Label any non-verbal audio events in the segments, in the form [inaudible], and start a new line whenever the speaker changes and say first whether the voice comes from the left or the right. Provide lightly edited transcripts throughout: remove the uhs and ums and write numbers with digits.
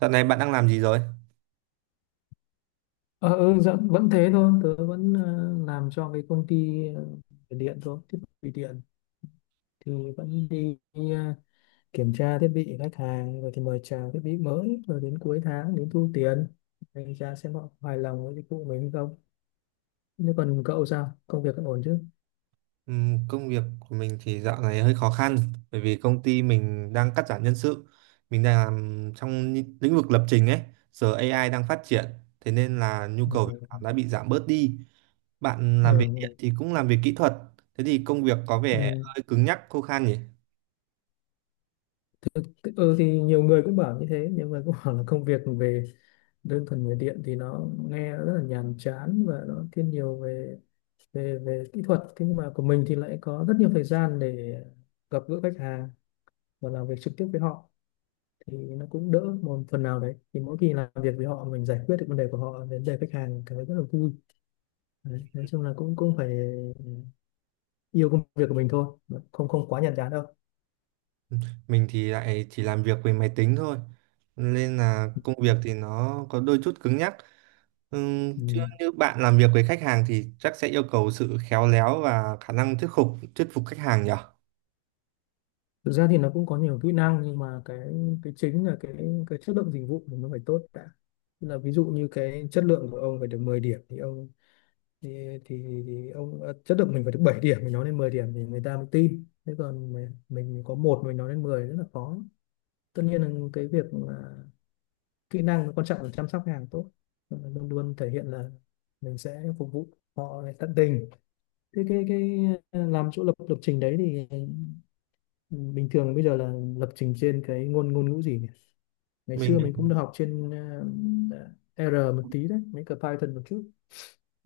right: Dạo này bạn đang làm gì rồi?
left: Ờ, ừ, dạ, vẫn thế thôi, tớ vẫn làm cho cái công ty về điện thôi, thiết bị điện thì vẫn đi kiểm tra thiết bị khách hàng rồi thì mời chào thiết bị mới rồi đến cuối tháng đến thu tiền, đánh giá xem họ hài lòng với dịch vụ mình không. Nếu còn cậu sao? Công việc vẫn ổn chứ?
right: Công việc của mình thì dạo này hơi khó khăn bởi vì công ty mình đang cắt giảm nhân sự. Mình đang làm trong lĩnh lĩnh vực lập trình ấy, giờ AI đang phát triển, thế nên là nhu cầu việc làm
left: Ừ.
right: đã bị giảm bớt đi. Bạn làm về điện
left: Ừ.
right: thì cũng làm về kỹ thuật, thế thì công việc có vẻ
left: Ừ.
right: hơi cứng nhắc, khô khan nhỉ?
left: Ừ, thì nhiều người cũng bảo như thế, nhiều người cũng [laughs] bảo là công việc về đơn thuần về điện thì nó nghe rất là nhàm chán, và nó thiên nhiều về về về kỹ thuật, thế nhưng mà của mình thì lại có rất nhiều thời gian để gặp gỡ khách hàng và làm việc trực tiếp với họ, thì nó cũng đỡ một phần nào đấy. Thì mỗi khi làm việc với họ mình giải quyết được vấn đề của họ, vấn đề khách hàng cảm thấy rất là vui đấy. Nói chung là cũng cũng phải yêu công việc của mình thôi, không không quá nhàm chán đâu.
right: Mình thì lại chỉ làm việc với máy tính thôi nên là công việc thì nó có đôi chút cứng nhắc. Chứ
left: Ừ.
right: như bạn làm việc với khách hàng thì chắc sẽ yêu cầu sự khéo léo và khả năng thuyết phục khách hàng nhỉ.
left: Thực ra thì nó cũng có nhiều kỹ năng, nhưng mà cái chính là cái chất lượng dịch vụ của nó phải tốt đã. Tức là ví dụ như cái chất lượng của ông phải được 10 điểm, thì, thì ông à, chất lượng mình phải được 7 điểm, mình nói lên 10 điểm thì người ta mới tin, thế còn mình có một mình nói lên 10 rất là khó. Tất nhiên là cái việc mà kỹ năng quan trọng là chăm sóc khách hàng tốt, luôn luôn thể hiện là mình sẽ phục vụ họ tận tình. Thế làm chỗ lập lập trình đấy thì, ừ, bình thường bây giờ là lập trình trên cái ngôn ngôn ngữ gì nhỉ? Ngày xưa
right: mình
left: mình cũng được học trên, R một tí đấy, mấy cái Python một chút.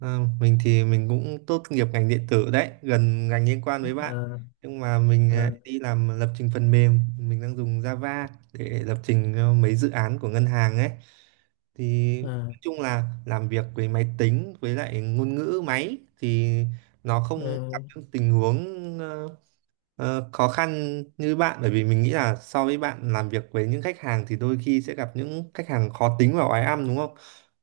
right: À, mình thì mình cũng tốt nghiệp ngành điện tử đấy, gần ngành liên quan với bạn.
left: À,
right: Nhưng mà mình
left: à,
right: đi làm lập trình phần mềm, mình đang dùng Java để lập trình cho mấy dự án của ngân hàng ấy. Thì
left: à,
right: nói chung là làm việc với máy tính với lại ngôn ngữ máy thì nó không
left: à,
right: gặp những tình huống khó khăn như bạn bởi vì mình nghĩ là so với bạn làm việc với những khách hàng thì đôi khi sẽ gặp những khách hàng khó tính và oái ăm đúng không?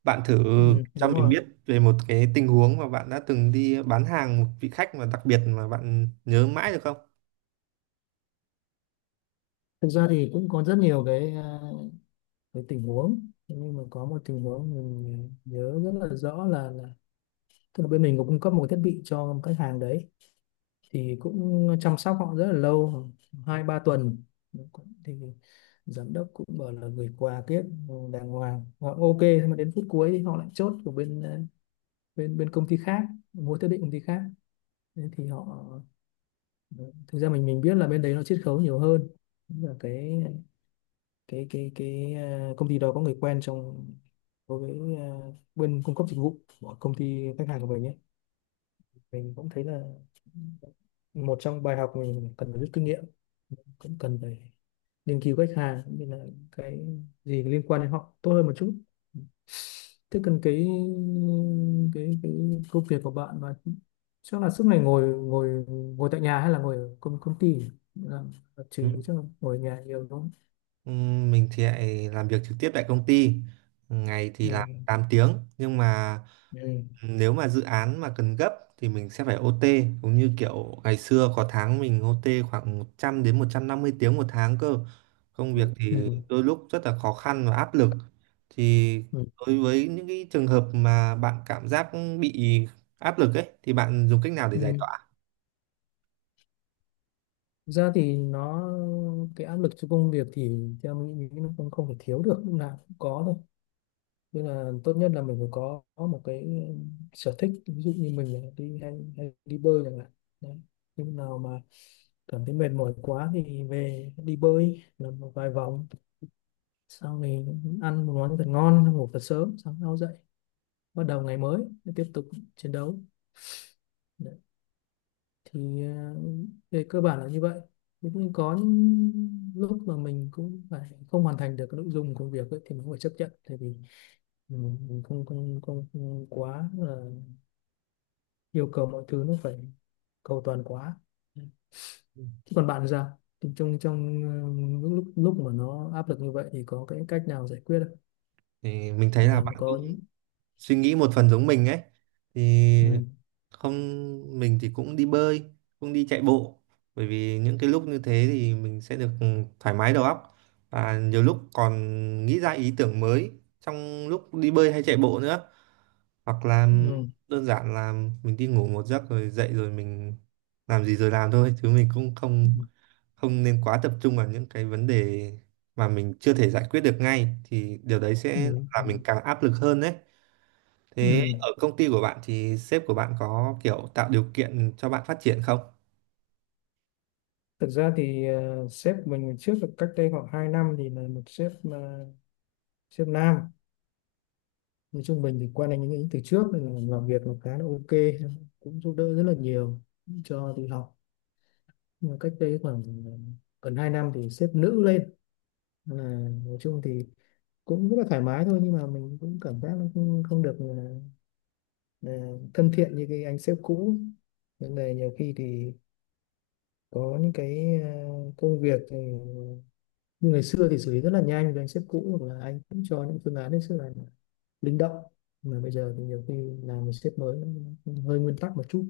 right: Bạn thử
left: ừ,
right: cho
left: đúng
right: mình
left: rồi.
right: biết về một cái tình huống mà bạn đã từng đi bán hàng một vị khách mà đặc biệt mà bạn nhớ mãi được không?
left: Thực ra thì cũng có rất nhiều cái tình huống. Thế nhưng mà có một tình huống mình nhớ rất là rõ, là tức là bên mình có cung cấp một cái thiết bị cho khách hàng đấy, thì cũng chăm sóc họ rất là lâu, hai ba tuần, thì giám đốc cũng bảo là gửi quà kiếp đàng hoàng, họ ok nhưng mà đến phút cuối thì họ lại chốt của bên à, bên bên công ty khác, mua thiết bị công ty khác. Thế thì họ, thực ra mình biết là bên đấy nó chiết khấu nhiều hơn, và công ty đó có người quen trong, đối với bên cung cấp dịch vụ của công ty khách hàng của mình ấy. Mình cũng thấy là một trong bài học mình cần phải rút kinh nghiệm, cũng cần phải nghiên cứu khách hàng cũng như là cái gì liên quan đến họ tốt hơn một chút. Thế cần cái công việc của bạn mà chắc là suốt ngày ngồi ngồi ngồi tại nhà, hay là ngồi ở công công ty làm lập
right: Ừ.
left: trình, chắc là ngồi ở nhà nhiều đúng không?
right: Mình thì lại làm việc trực tiếp tại công ty. Ngày
left: Ừ.
right: thì làm 8 tiếng nhưng mà
left: Ừ.
right: nếu mà dự án mà cần gấp thì mình sẽ phải OT, cũng như kiểu ngày xưa có tháng mình OT khoảng 100 đến 150 tiếng 1 tháng cơ. Công việc thì
left: Ừ.
right: đôi lúc rất là khó khăn và áp lực, thì đối với những cái trường hợp mà bạn cảm giác bị áp lực ấy thì bạn dùng cách nào để giải
left: Ừ.
right: tỏa?
left: Thực ra thì nó, cái áp lực cho công việc thì theo mình nghĩ nó không không thể thiếu được, lúc nào cũng có thôi, nên là tốt nhất là mình phải có một cái sở thích, ví dụ như mình là đi hay đi bơi chẳng hạn. Đấy. Lúc nào mà cảm thấy mệt mỏi quá thì về đi bơi làm một vài vòng, xong thì ăn một món thật ngon, xong ngủ thật sớm, sáng sau dậy bắt đầu ngày mới tiếp tục chiến đấu. Thì về cơ bản là như vậy. Cũng có những lúc mà mình cũng phải không hoàn thành được cái nội dung công việc ấy, thì mình cũng phải chấp nhận, tại vì mình không, không không không quá là yêu cầu mọi thứ nó phải cầu toàn quá. Thế còn bạn thì sao, thì trong trong lúc lúc lúc mà nó áp lực như vậy thì có cái cách nào giải quyết
right: Thì mình thấy
left: không,
right: là bạn
left: làm có?
right: cũng suy nghĩ một phần giống mình ấy. Thì
left: Ừ.
right: không, mình thì cũng đi bơi, cũng đi chạy bộ bởi vì những cái lúc như thế thì mình sẽ được thoải mái đầu óc và nhiều lúc còn nghĩ ra ý tưởng mới trong lúc đi bơi hay chạy bộ nữa, hoặc là
left: Ừ.
right: đơn giản là mình đi ngủ một giấc rồi dậy rồi mình làm gì rồi làm thôi, chứ mình cũng
left: Ừ.
right: không không nên quá tập trung vào những cái vấn đề mà mình chưa thể giải quyết được ngay, thì điều đấy sẽ
left: Ừ. Ừ.
right: làm mình càng áp lực hơn đấy. Thế
left: Ừ.
right: ở công ty của bạn thì sếp của bạn có kiểu tạo điều kiện cho bạn phát triển không?
left: Thực ra thì sếp của mình trước là cách đây khoảng 2 năm, thì là một sếp mà, sếp nam, nói chung mình thì quen anh ấy từ trước nên là làm việc nó khá là ok, cũng giúp đỡ rất là nhiều, cho đi học. Nhưng mà cách đây khoảng gần 2 năm thì xếp nữ lên, là nói chung thì cũng rất là thoải mái thôi, nhưng mà mình cũng cảm giác nó không được, ờ, thân thiện như cái anh sếp cũ, nên là nhiều khi thì có những cái công việc thì như ngày xưa thì xử lý rất là nhanh với anh sếp cũ, hoặc là anh cũng cho những phương án hết sức là linh động, mà bây giờ thì nhiều khi làm một sếp mới, nó hơi nguyên tắc một chút,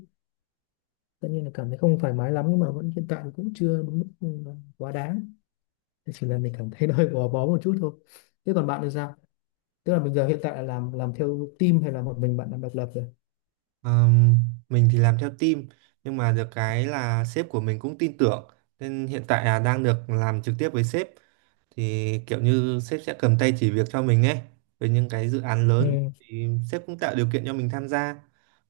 left: tất nhiên là cảm thấy không thoải mái lắm, nhưng mà vẫn, hiện tại cũng chưa đến mức quá đáng. Thế chỉ là mình cảm thấy [laughs] nó hơi gò bó một chút thôi. Thế còn bạn thì sao, tức là bây giờ hiện tại là làm theo team hay là một mình bạn làm độc lập rồi?
right: Ờm, mình thì làm theo team nhưng mà được cái là sếp của mình cũng tin tưởng, nên hiện tại là đang được làm trực tiếp với sếp, thì kiểu như sếp sẽ cầm tay chỉ việc cho mình ấy. Với những cái dự án lớn
left: Ừ.
right: thì sếp cũng tạo điều kiện cho mình tham gia,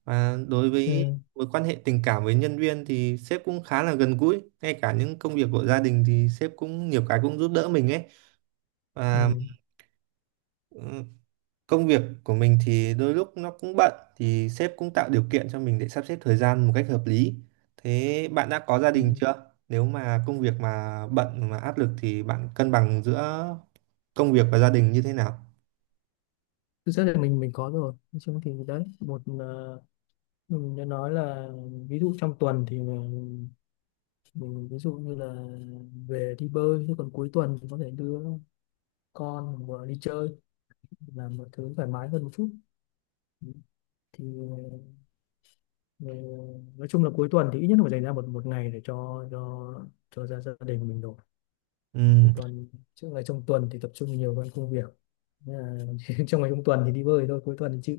right: và đối
left: Ừ.
right: với mối quan hệ tình cảm với nhân viên thì sếp cũng khá là gần gũi, ngay cả những công việc của gia đình thì sếp cũng nhiều cái cũng giúp đỡ mình ấy. Và
left: Ừ.
right: ừ, công việc của mình thì đôi lúc nó cũng bận thì sếp cũng tạo điều kiện cho mình để sắp xếp thời gian một cách hợp lý. Thế bạn đã có gia đình
left: Ừ.
right: chưa? Nếu mà công việc mà bận mà áp lực thì bạn cân bằng giữa công việc và gia đình như thế nào?
left: Thực ra thì mình có rồi, nói chung thì đấy một, mình đã nói là, ví dụ trong tuần thì mình ví dụ như là về đi bơi, chứ còn cuối tuần có thể đưa con vừa đi chơi, là một thứ thoải mái hơn một chút. Ừ. Thì ờ, nói chung là cuối tuần thì ít nhất là phải dành ra một một ngày để cho gia gia đình mình rồi, chứ
right: Ừ,
left: còn trước ngày trong tuần thì tập trung nhiều hơn công việc. Nên là, [laughs] trong ngày trong tuần thì đi bơi thôi, cuối tuần thì chịu,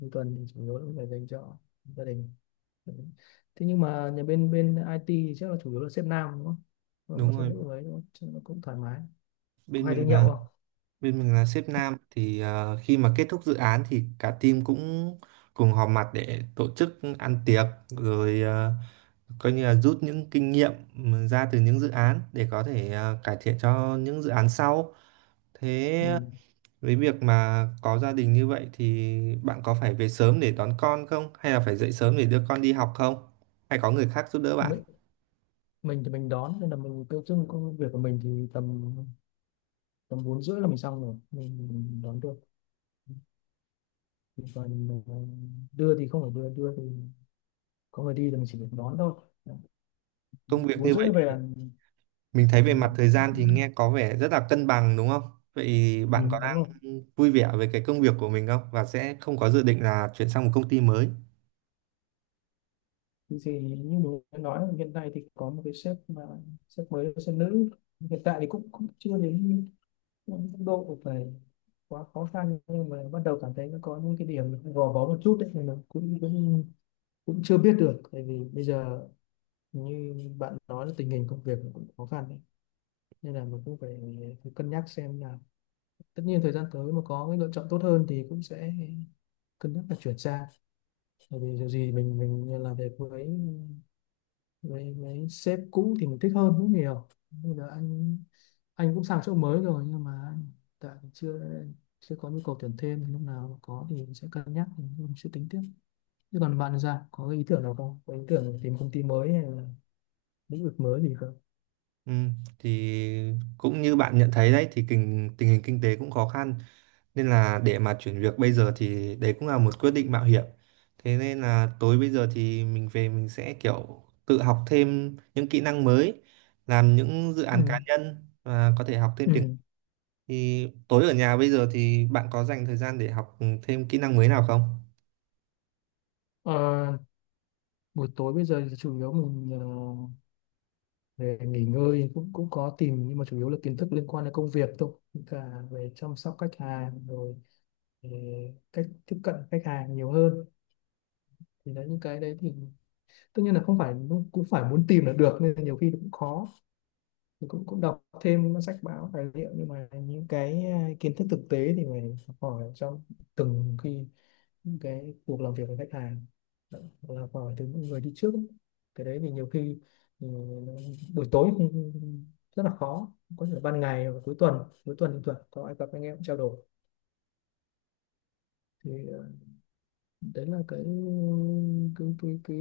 left: cuối tuần thì chủ yếu là cũng phải dành cho gia đình. Ừ. Thế nhưng mà nhà bên bên IT thì chắc là chủ yếu là sếp nam đúng không, còn
right: đúng
left: sếp
right: rồi.
left: nữ ấy đúng không cho nó cũng thoải mái, có
right: Bên
left: hay đi
right: mình
left: nhậu
right: là
left: không?
right: Bên mình là sếp nam thì khi mà kết thúc dự án thì cả team cũng cùng họp mặt để tổ chức ăn tiệc rồi coi như là rút những kinh nghiệm, ừ, ra từ những dự án để có thể, à, cải thiện cho những dự án sau.
left: Ừ.
right: Thế với việc mà có gia đình như vậy thì bạn có phải về sớm để đón con không? Hay là phải dậy sớm để đưa con đi học không? Hay có người khác giúp đỡ bạn?
left: Mấy, mình thì mình đón, nên là mình tiêu dưng công việc của mình thì tầm tầm bốn rưỡi là mình xong rồi mình đón được, còn đưa thì không phải đưa đưa thì có người đi, thì mình chỉ được đón thôi.
right: Công việc
left: Bốn
right: như vậy
left: rưỡi về
right: thì
left: là
right: mình thấy về mặt
left: mình
right: thời gian thì
left: cũng,
right: nghe có vẻ rất là cân bằng đúng không? Vậy
left: ừ,
right: bạn có
left: đúng
right: đang
left: không?
right: vui vẻ với cái công việc của mình không? Và sẽ không có dự định là chuyển sang một công ty mới?
left: Thì như mình đã nói, hiện nay thì có một cái sếp mà sếp mới là sếp nữ, hiện tại thì cũng cũng chưa đến mức độ phải quá khó khăn, nhưng mà bắt đầu cảm thấy nó có những cái điểm gò bó một chút đấy, thì mình cũng cũng cũng chưa biết được, tại vì bây giờ như bạn nói là tình hình công việc cũng khó khăn đấy. Nên là mình cũng phải cân nhắc xem là, tất nhiên thời gian tới mà có cái lựa chọn tốt hơn thì cũng sẽ cân nhắc là chuyển sang, bởi vì dù gì mình làm việc với với sếp cũ thì mình thích hơn rất nhiều. Bây giờ anh cũng sang chỗ mới rồi, nhưng mà anh tại chưa, chưa có nhu cầu tuyển thêm, lúc nào mà có thì mình sẽ cân nhắc, mình sẽ tính tiếp. Chứ còn bạn thì sao, có cái ý tưởng nào không, có ý tưởng tìm công ty mới hay là lĩnh vực mới gì không?
right: Ừ, thì cũng như bạn nhận thấy đấy thì tình hình kinh tế cũng khó khăn, nên là để mà chuyển việc bây giờ thì đấy cũng là một quyết định mạo hiểm. Thế nên là tối bây giờ thì mình về mình sẽ kiểu tự học thêm những kỹ năng mới, làm những dự án
left: Ừ.
right: cá nhân và có thể học thêm tiếng.
left: Ừ.
right: Thì tối ở nhà bây giờ thì bạn có dành thời gian để học thêm kỹ năng mới nào không?
left: Ờ, buổi tối bây giờ thì chủ yếu mình về nghỉ ngơi, cũng cũng có tìm, nhưng mà chủ yếu là kiến thức liên quan đến công việc thôi. Với cả về chăm sóc khách hàng, rồi về cách tiếp cận khách hàng nhiều hơn, thì đấy những cái đấy thì tất nhiên là không phải cũng phải muốn tìm là được, nên là nhiều khi cũng khó. Thì cũng cũng đọc thêm các sách báo tài liệu, nhưng mà những cái kiến thức thực tế thì phải học hỏi trong từng khi những cái cuộc làm việc với khách hàng, hoặc là hỏi từ những người đi trước ấy. Cái đấy thì nhiều khi, ừ, buổi tối cũng rất là khó, có thể là ban ngày hoặc cuối tuần, cuối tuần thì tuần có ai gặp anh em trao đổi. Thì đấy là cái cái cái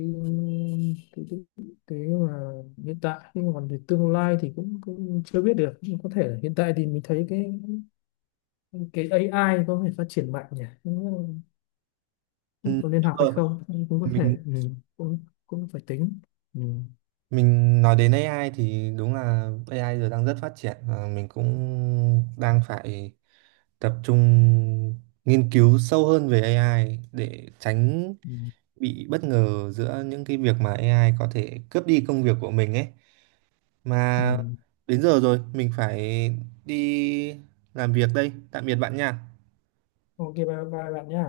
left: cái, cái, cái mà hiện tại, nhưng mà còn về tương lai thì cũng chưa biết được, nhưng có thể là hiện tại thì mình thấy cái AI có thể phát triển mạnh nhỉ,
right: Ừ,
left: có nên
right: đúng
left: học hay
right: rồi.
left: không, cũng cũng có thể.
right: mình
left: Ừ. cũng cũng phải tính. Ừ.
right: mình nói đến AI thì đúng là AI giờ đang rất phát triển, và mình cũng đang phải tập trung nghiên cứu sâu hơn về AI để tránh
left: Ừ.
right: bị bất ngờ giữa những cái việc mà AI có thể cướp đi công việc của mình ấy. Mà
left: Ừ.
right: đến giờ rồi mình phải đi làm việc đây, tạm biệt bạn nha.
left: Ok, bye bye bạn nhá.